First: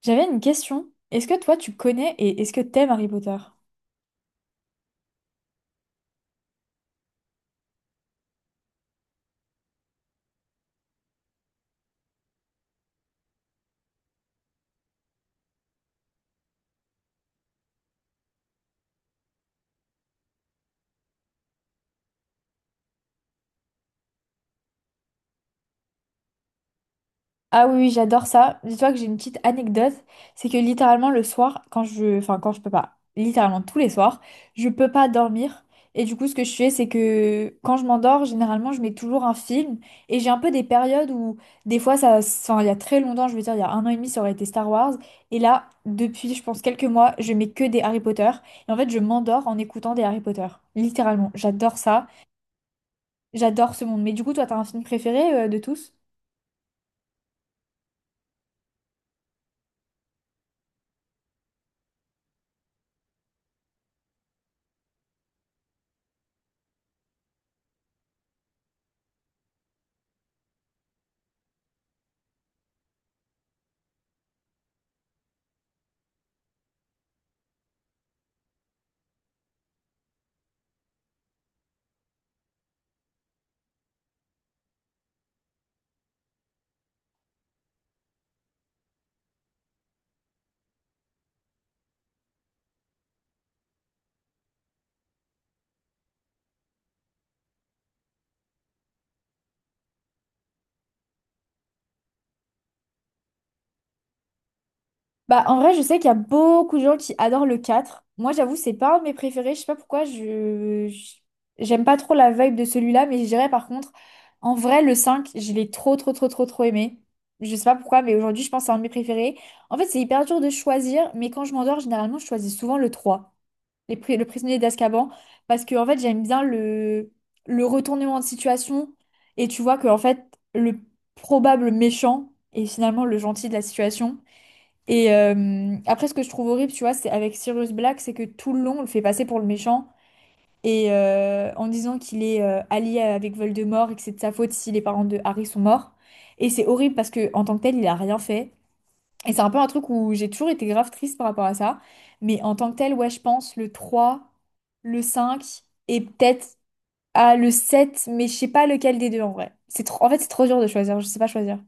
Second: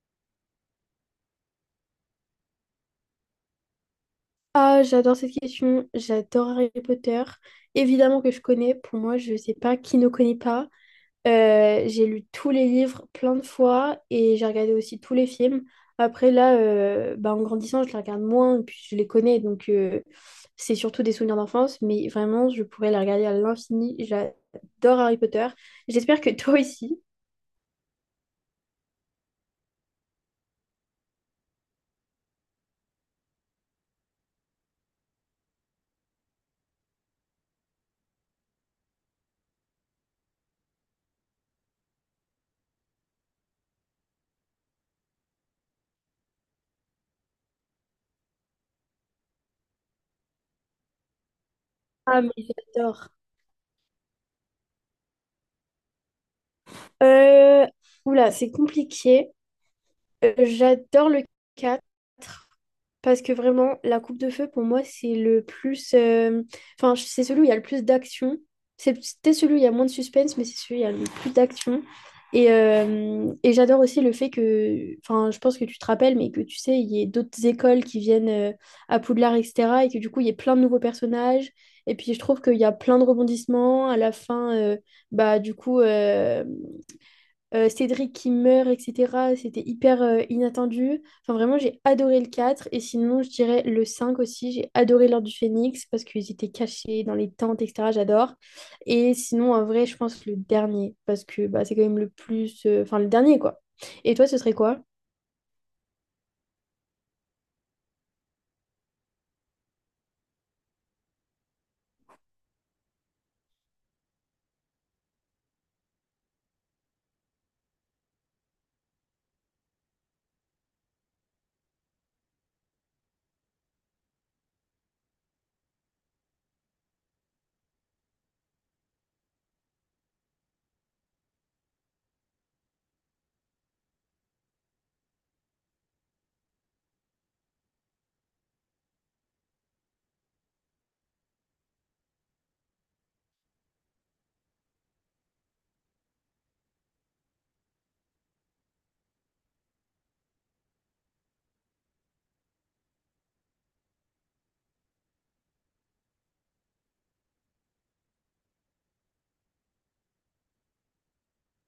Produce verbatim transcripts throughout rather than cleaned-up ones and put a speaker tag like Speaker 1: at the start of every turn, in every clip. Speaker 1: J'avais une question. Est-ce que toi tu connais et est-ce que t'aimes Harry Potter?
Speaker 2: Ah, j'adore cette question. J'adore Harry Potter. Évidemment que je connais. Pour moi, je sais pas qui ne connaît pas. Euh, j'ai lu tous les livres plein de fois et j'ai regardé aussi tous les films. Après, là, euh, bah, en grandissant, je les regarde moins et puis je les connais. Donc, euh, c'est surtout des souvenirs d'enfance. Mais vraiment, je pourrais les regarder à l'infini. J'adore Harry Potter. J'espère que toi aussi.
Speaker 1: Ah oui, oui, j'adore ça. Dis-toi que j'ai une petite anecdote, c'est que littéralement le soir, quand je, enfin quand je peux pas, littéralement tous les soirs, je peux pas dormir. Et du coup, ce que je fais, c'est que quand je m'endors, généralement, je mets toujours un film. Et j'ai un peu des périodes où, des fois, ça, enfin, il y a très longtemps, je veux dire, il y a un an et demi, ça aurait été Star Wars. Et là, depuis, je pense, quelques mois, je mets que des Harry Potter. Et en fait, je m'endors en écoutant des Harry Potter. Littéralement, j'adore ça.
Speaker 2: Ah, mais j'adore.
Speaker 1: J'adore ce monde. Mais du coup, toi, t'as un film préféré euh, de tous?
Speaker 2: Euh, oula, c'est compliqué. Euh, j'adore le quatre. Parce que vraiment, la coupe de feu, pour moi, c'est le plus. euh, Enfin, c'est celui où il y a le plus d'action. C'est C'était celui où il y a moins de suspense, mais c'est celui où il y a le plus d'action. Et, euh, et j'adore aussi le fait que. Enfin, je pense que tu te rappelles, mais que tu sais, il y ait d'autres écoles qui viennent euh, à Poudlard, et cetera. Et que du coup, il y ait plein de nouveaux personnages. Et puis, je trouve qu'il y a plein de rebondissements. À la fin, euh, bah, du coup. euh, euh, Cédric qui meurt, et cetera. C'était hyper euh, inattendu. Enfin, vraiment, j'ai adoré le quatre. Et sinon, je dirais le cinq aussi. J'ai adoré l'Ordre du Phénix parce qu'ils étaient cachés dans les tentes, et cetera. J'adore. Et sinon, en vrai, je pense le dernier parce que bah, c'est quand même le plus. euh, Enfin, le dernier, quoi. Et toi, ce serait quoi?
Speaker 1: Bah, en vrai, je sais qu'il y a beaucoup de gens qui adorent le quatre. Moi, j'avoue, c'est pas un de mes préférés. Je sais pas pourquoi, je... je- J'aime pas trop la vibe de celui-là, mais je dirais par contre, en vrai, le cinq, je l'ai trop, trop, trop, trop, trop aimé. Je sais pas pourquoi, mais aujourd'hui, je pense que c'est un de mes préférés. En fait, c'est hyper dur de choisir, mais quand je m'endors, généralement, je choisis souvent le trois. Les pri- le prisonnier d'Azkaban, parce que en fait j'aime bien le le retournement de situation, et tu vois que en fait le probable méchant est finalement le gentil de la situation. Et euh, après, ce que je trouve horrible, tu vois, c'est avec Sirius Black, c'est que tout le long on le fait passer pour le méchant et euh, en disant qu'il est euh, allié avec Voldemort et que c'est de sa faute si les parents de Harry sont morts. Et c'est horrible parce que en tant que tel il a rien fait, et c'est un peu un truc où j'ai toujours été grave triste par rapport à ça. Mais en tant que tel, ouais, je pense le trois, le cinq, et peut-être à le sept, mais je sais pas lequel des deux en vrai. C'est trop... En fait, c'est trop dur de choisir, je sais pas choisir.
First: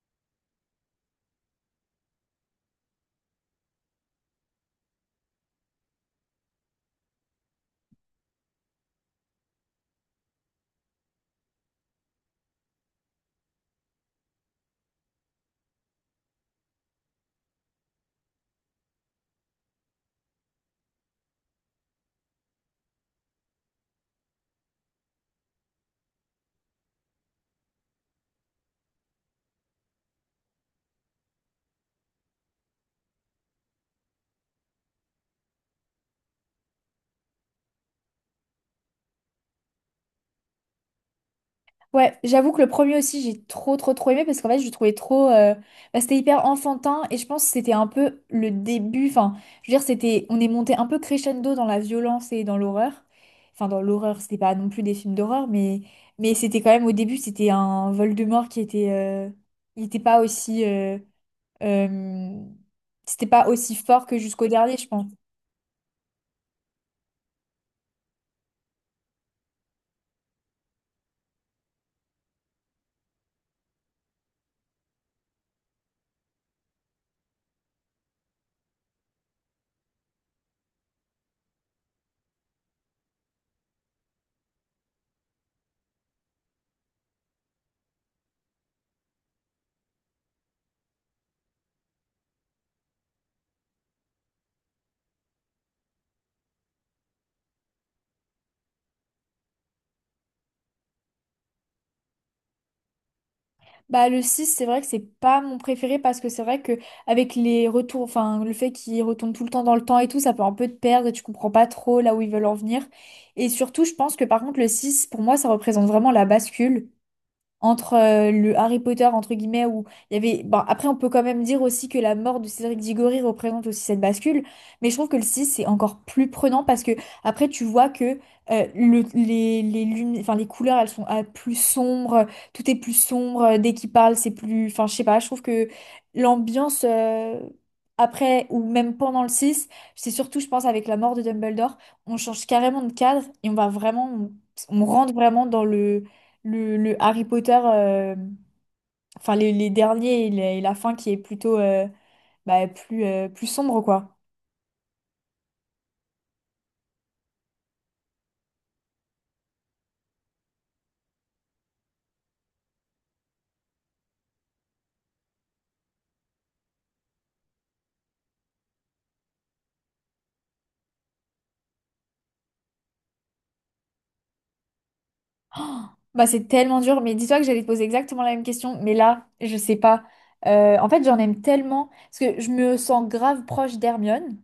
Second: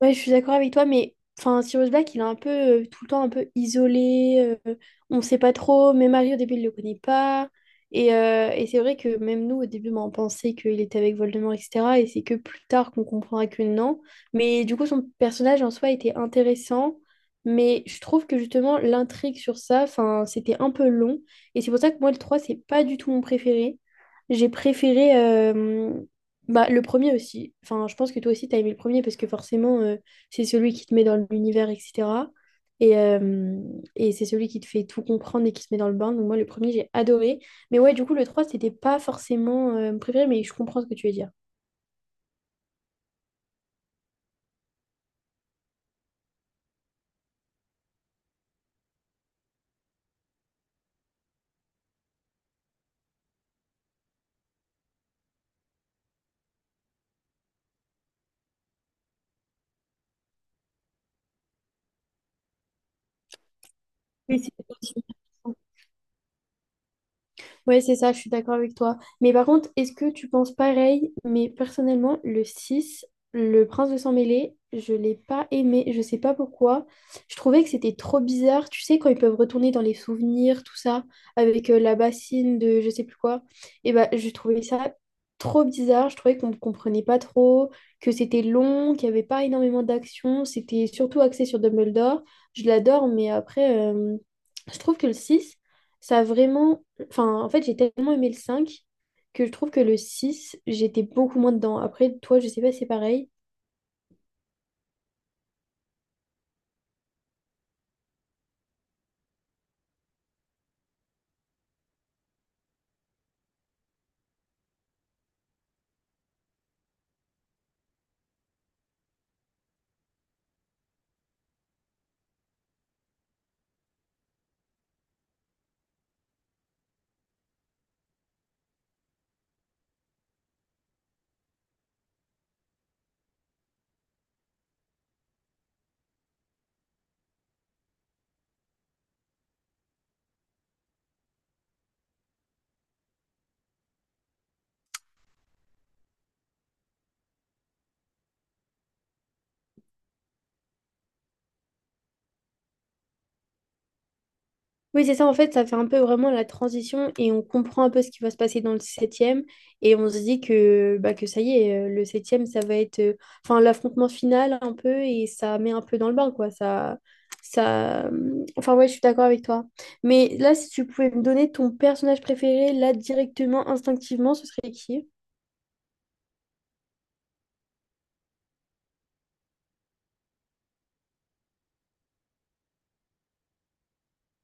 Speaker 2: Ouais, je suis d'accord avec toi, mais enfin, Sirius Black, il est un peu euh, tout le temps un peu isolé. euh, On ne sait pas trop. Même Harry, au début, il ne le connaît pas. Et, euh, et c'est vrai que même nous, au début, ben, on pensait qu'il était avec Voldemort, et cetera. Et c'est que plus tard qu'on comprendra que non. Mais du coup, son personnage en soi était intéressant. Mais je trouve que justement, l'intrigue sur ça, enfin, c'était un peu long. Et c'est pour ça que moi, le trois c'est pas du tout mon préféré. J'ai préféré. euh, Bah, le premier aussi. Enfin, je pense que toi aussi, t'as aimé le premier parce que forcément, euh, c'est celui qui te met dans l'univers, et cetera. Et, euh, et c'est celui qui te fait tout comprendre et qui te met dans le bain. Donc moi, le premier, j'ai adoré. Mais ouais, du coup, le trois, c'était pas forcément euh, mon préféré, mais je comprends ce que tu veux dire.
Speaker 1: Ouais, j'avoue que le premier aussi, j'ai trop, trop, trop aimé parce qu'en fait, je le trouvais trop. Euh, bah, c'était hyper enfantin et je pense que c'était un peu le début. Enfin, je veux dire, c'était, on est monté un peu crescendo dans la violence et dans l'horreur. Enfin, dans l'horreur, c'était pas non plus des films d'horreur, mais, mais c'était quand même au début, c'était un Voldemort qui était. euh, Il était pas aussi. euh, euh, C'était pas aussi fort que
Speaker 2: Oui,
Speaker 1: jusqu'au
Speaker 2: c'est
Speaker 1: dernier, je
Speaker 2: possible.
Speaker 1: pense.
Speaker 2: Ouais, c'est ça, je suis d'accord avec toi. Mais par contre, est-ce que tu penses pareil? Mais personnellement, le six le prince de Sang-Mêlé, je l'ai pas aimé, je sais pas pourquoi. Je trouvais que c'était trop bizarre. Tu sais, quand ils peuvent retourner dans les souvenirs, tout ça, avec euh, la bassine de je sais plus quoi. Et bah, je trouvais ça trop bizarre. Je trouvais qu'on ne comprenait pas trop, que c'était long, qu'il y avait pas énormément d'action. C'était surtout axé sur Dumbledore. Je l'adore, mais après, euh, je trouve que le six ça a vraiment Enfin, en fait, j'ai tellement aimé le cinq que je trouve que le six j'étais beaucoup moins dedans. Après, toi, je sais pas si c'est pareil.
Speaker 1: Bah, le six, c'est vrai que c'est pas mon préféré, parce que c'est vrai que avec les retours, enfin, le fait qu'ils retournent tout le temps dans le temps et tout, ça peut un peu te perdre et tu comprends pas trop là où ils veulent en venir. Et surtout, je pense que par contre, le six, pour moi, ça représente vraiment la bascule entre euh, le Harry Potter entre guillemets où il y avait, bon, après on peut quand même dire aussi que la mort de Cédric Diggory représente aussi cette bascule, mais je trouve que le six c'est encore plus prenant, parce que après tu vois que euh, le- les, les lumi- enfin les couleurs, elles sont, ah, plus sombres, tout est plus sombre. Euh, dès qu'il parle, c'est plus, enfin je sais pas, je trouve que l'ambiance, euh, après ou même pendant le six, c'est surtout, je pense, avec la mort de Dumbledore, on change carrément de cadre, et on va vraiment, on on rentre vraiment dans le le, le Harry Potter, euh, enfin les, les derniers, et la, et la fin qui est plutôt, euh, bah, plus, euh, plus sombre, quoi.
Speaker 2: Oui, c'est ça, en fait, ça fait un peu vraiment la transition et on comprend un peu ce qui va se passer dans le septième et on se dit que, bah, que ça y est, euh, le septième ça va être euh, enfin, l'affrontement final un peu et ça met un peu dans le bain, quoi. Ça, ça... hum, Enfin, ouais, je suis d'accord avec toi. Mais là, si tu pouvais me donner ton personnage préféré, là, directement, instinctivement, ce serait qui?
Speaker 1: Bah, c'est tellement dur, mais dis-toi que j'allais te poser exactement la même question, mais là, je sais pas. Euh, en fait, j'en aime tellement, parce que je me sens grave proche d'Hermione.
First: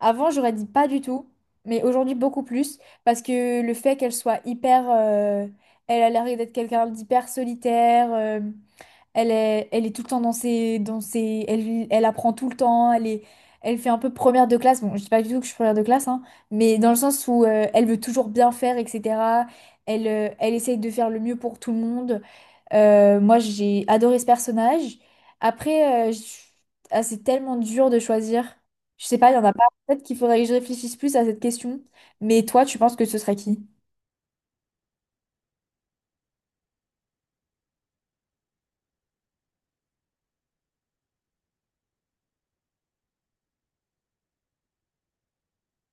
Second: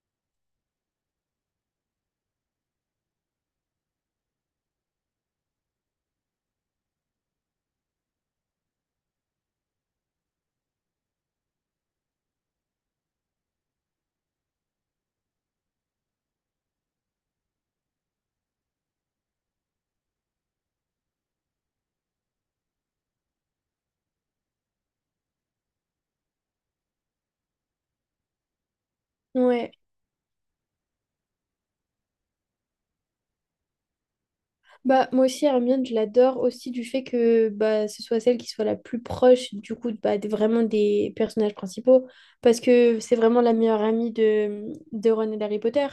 Speaker 1: Avant, j'aurais dit pas du tout, mais aujourd'hui, beaucoup plus, parce que le fait qu'elle soit hyper... euh, Elle a l'air d'être quelqu'un d'hyper solitaire. euh, Elle est, elle est tout le temps dans ses, dans ses, elle, elle apprend tout le temps. Elle est, elle fait un peu première de classe. Bon, je dis pas du tout que je suis première de classe, hein, mais dans le sens où euh, elle veut toujours bien faire, et cetera. Elle, euh, elle essaye de faire le mieux pour tout le monde. Euh, moi, j'ai adoré ce personnage. Après, euh, je- ah, c'est tellement dur de choisir. Je sais pas, il y en a pas.
Speaker 2: Ouais.
Speaker 1: Peut-être qu'il faudrait que je réfléchisse plus à cette question. Mais toi, tu penses que ce serait qui?
Speaker 2: Bah, moi aussi, Hermione, je l'adore aussi du fait que bah, ce soit celle qui soit la plus proche du coup bah, des- vraiment des personnages principaux parce que c'est vraiment la meilleure amie de, de Ron et d'Harry Potter.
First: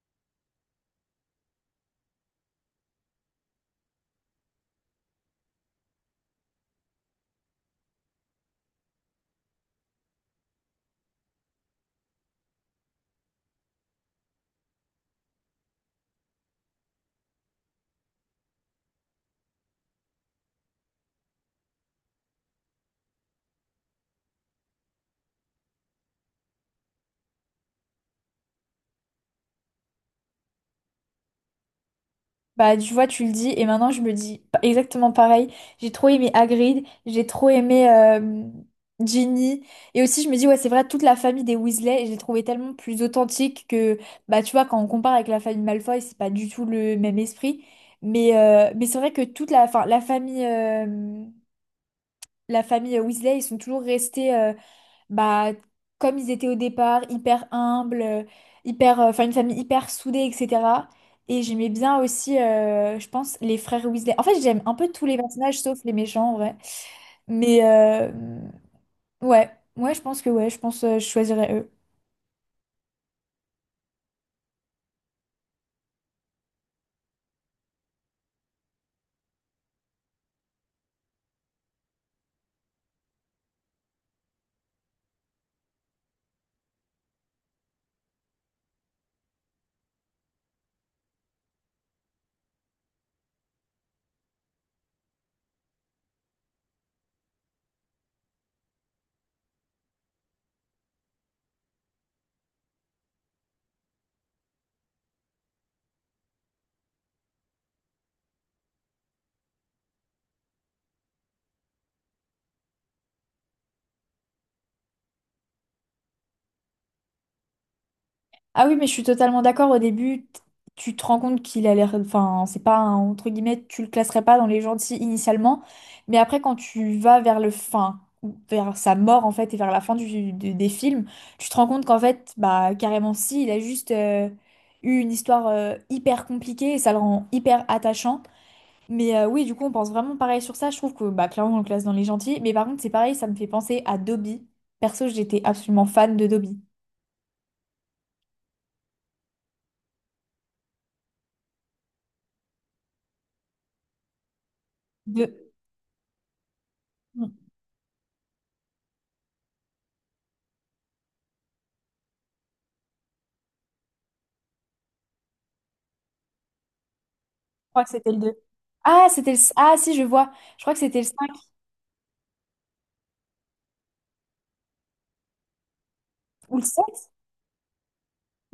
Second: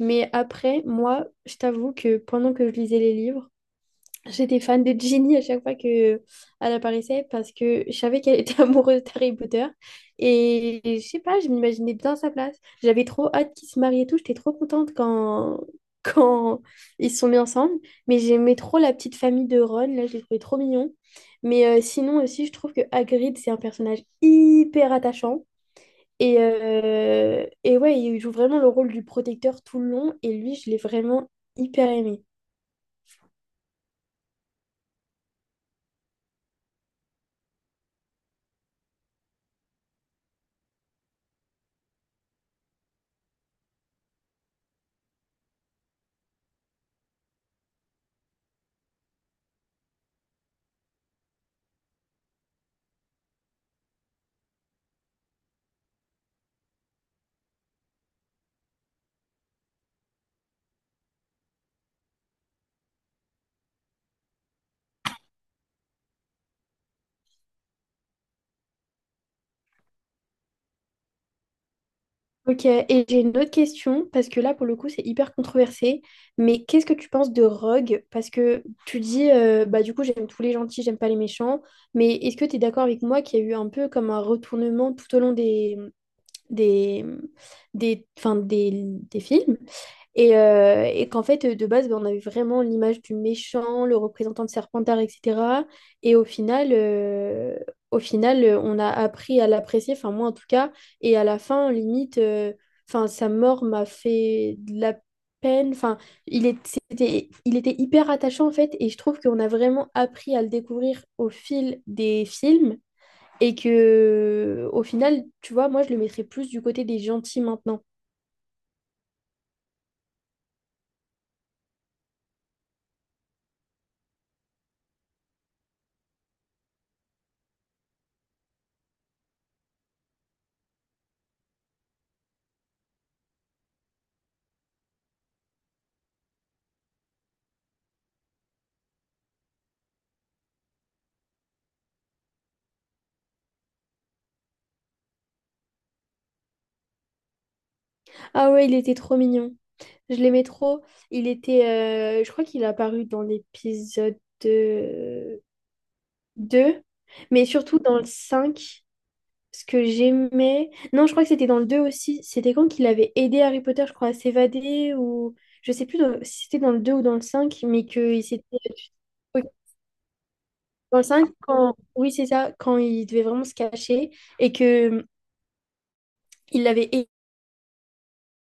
Speaker 2: Mais après, moi, je t'avoue que pendant que je lisais les livres, j'étais fan de Ginny à chaque fois que elle apparaissait parce que je savais qu'elle était amoureuse d'Harry Potter. Et je sais pas, je m'imaginais bien à sa place. J'avais trop hâte qu'ils se marient et tout. J'étais trop contente quand... quand ils se sont mis ensemble. Mais j'aimais trop la petite famille de Ron. Là, je les trouvais trop mignon. Mais euh, sinon aussi, je trouve que Hagrid, c'est un personnage hyper attachant. Et, euh, et ouais, il joue vraiment le rôle du protecteur tout le long. Et lui, je l'ai vraiment hyper aimé.
Speaker 1: Bah, tu vois, tu le dis, et maintenant je me dis pa- exactement pareil. J'ai trop aimé Hagrid, j'ai trop aimé, euh, Ginny, et aussi je me dis, ouais, c'est vrai, toute la famille des Weasley, je l'ai trouvé tellement plus authentique que, bah, tu vois, quand on compare avec la famille Malfoy, c'est pas du tout le même esprit. Mais, euh, mais c'est vrai que toute la, enfin, la famille, euh, la famille Weasley, ils sont toujours restés, bah, comme ils étaient au départ, hyper humbles, euh, hyper, euh, enfin une famille hyper soudée, et cetera. Et j'aimais bien aussi, euh, je pense, les frères Weasley. En fait, j'aime un peu tous les personnages sauf les méchants, en vrai. Mais euh, ouais, ouais, je pense que ouais, je pense, euh, je choisirais eux.
Speaker 2: Ok, et j'ai une autre question, parce que là, pour le coup, c'est hyper controversé, mais qu'est-ce que tu penses de Rogue? Parce que tu dis, euh, bah du coup, j'aime tous les gentils, j'aime pas les méchants, mais est-ce que tu es d'accord avec moi qu'il y a eu un peu comme un retournement tout au long des, des, des, enfin, des, des films? Et, euh, et qu'en fait, de base, ben, on avait vraiment l'image du méchant, le représentant de Serpentard, et cetera. Et au final, euh, au final, euh, on a appris à l'apprécier, enfin moi en tout cas. Et à la fin, limite, euh, enfin sa mort m'a fait de la peine. Enfin, il est- c'était, il était hyper attachant en fait. Et je trouve qu'on a vraiment appris à le découvrir au fil des films. Et que, au final, tu vois, moi, je le mettrais plus du côté des gentils maintenant.
Speaker 1: Ah oui, mais je suis totalement d'accord. Au début, t- tu te rends compte qu'il a l'air. Enfin, c'est pas un- entre guillemets, tu le classerais pas dans les gentils initialement. Mais après, quand tu vas vers le fin, ou vers sa mort en fait, et vers la fin du, du- des films, tu te rends compte qu'en fait, bah carrément si, il a juste, euh, eu une histoire, euh, hyper compliquée, et ça le rend hyper attachant. Mais euh, oui, du coup, on pense vraiment pareil sur ça. Je trouve que, bah, clairement, on le classe dans les gentils. Mais par contre, c'est pareil, ça me fait penser à Dobby. Perso, j'étais absolument fan de Dobby.
Speaker 2: Ah ouais, il était trop mignon. Je l'aimais trop. Il était, euh, je crois qu'il est apparu dans l'épisode
Speaker 1: De...
Speaker 2: euh, deux mais surtout dans le cinq. Ce que j'aimais. Non, je crois que c'était dans le deux aussi. C'était quand qu'il avait aidé Harry Potter, je crois, à s'évader ou. Je sais plus dans- Si c'était dans le deux ou dans le cinq
Speaker 1: crois
Speaker 2: mais
Speaker 1: que c'était le
Speaker 2: qu'il
Speaker 1: deux.
Speaker 2: s'était.
Speaker 1: Ah, c'était le...
Speaker 2: Oui,
Speaker 1: Ah, si, je vois. Je crois que
Speaker 2: dans
Speaker 1: c'était
Speaker 2: le
Speaker 1: le cinq
Speaker 2: cinq quand. Oui, c'est ça, quand il devait vraiment se cacher et que
Speaker 1: ou le
Speaker 2: il avait
Speaker 1: sept,
Speaker 2: aidé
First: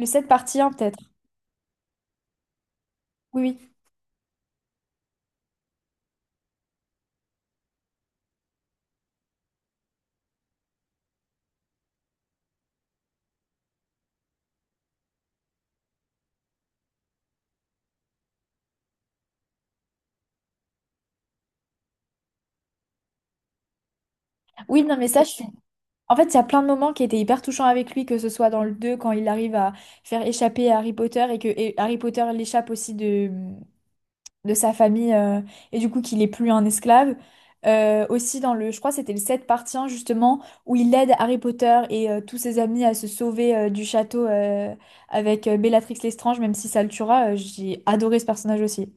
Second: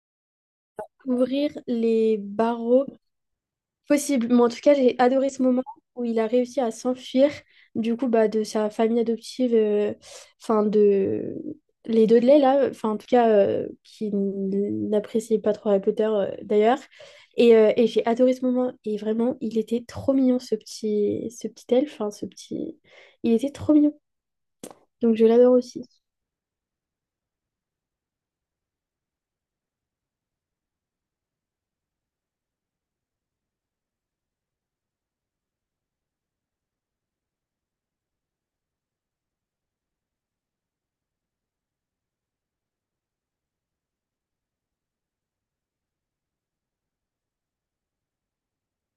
Speaker 1: le sept partie un, peut-être.
Speaker 2: à ouvrir les barreaux.
Speaker 1: Oui, oui.
Speaker 2: Possible, mais en tout cas, j'ai adoré ce moment où il a réussi à s'enfuir du coup bah, de sa famille adoptive, euh, enfin de les Dudley là, enfin en tout cas euh, qui n'appréciait pas trop Harry Potter euh, d'ailleurs. Et, euh, et j'ai adoré ce moment et vraiment il était trop mignon ce petit ce petit elfe, enfin ce petit, il était trop mignon
Speaker 1: Oui, non, mais
Speaker 2: donc
Speaker 1: ça,
Speaker 2: je
Speaker 1: je suis...
Speaker 2: l'adore aussi.
Speaker 1: En fait, il y a plein de moments qui étaient hyper touchants avec lui, que ce soit dans le deux quand il arrive à faire échapper Harry Potter, et que et Harry Potter l'échappe aussi de, de sa famille, euh, et du coup qu'il est plus un esclave. Euh, aussi dans le... Je crois que c'était le sept partie un, justement, où il aide Harry Potter et euh, tous ses amis à se sauver, euh, du château, euh, avec, euh, Bellatrix Lestrange, même si ça le tuera. Euh, j'ai adoré ce personnage aussi.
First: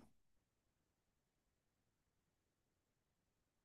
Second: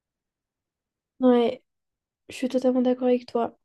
Speaker 2: Ouais, je suis totalement d'accord avec toi.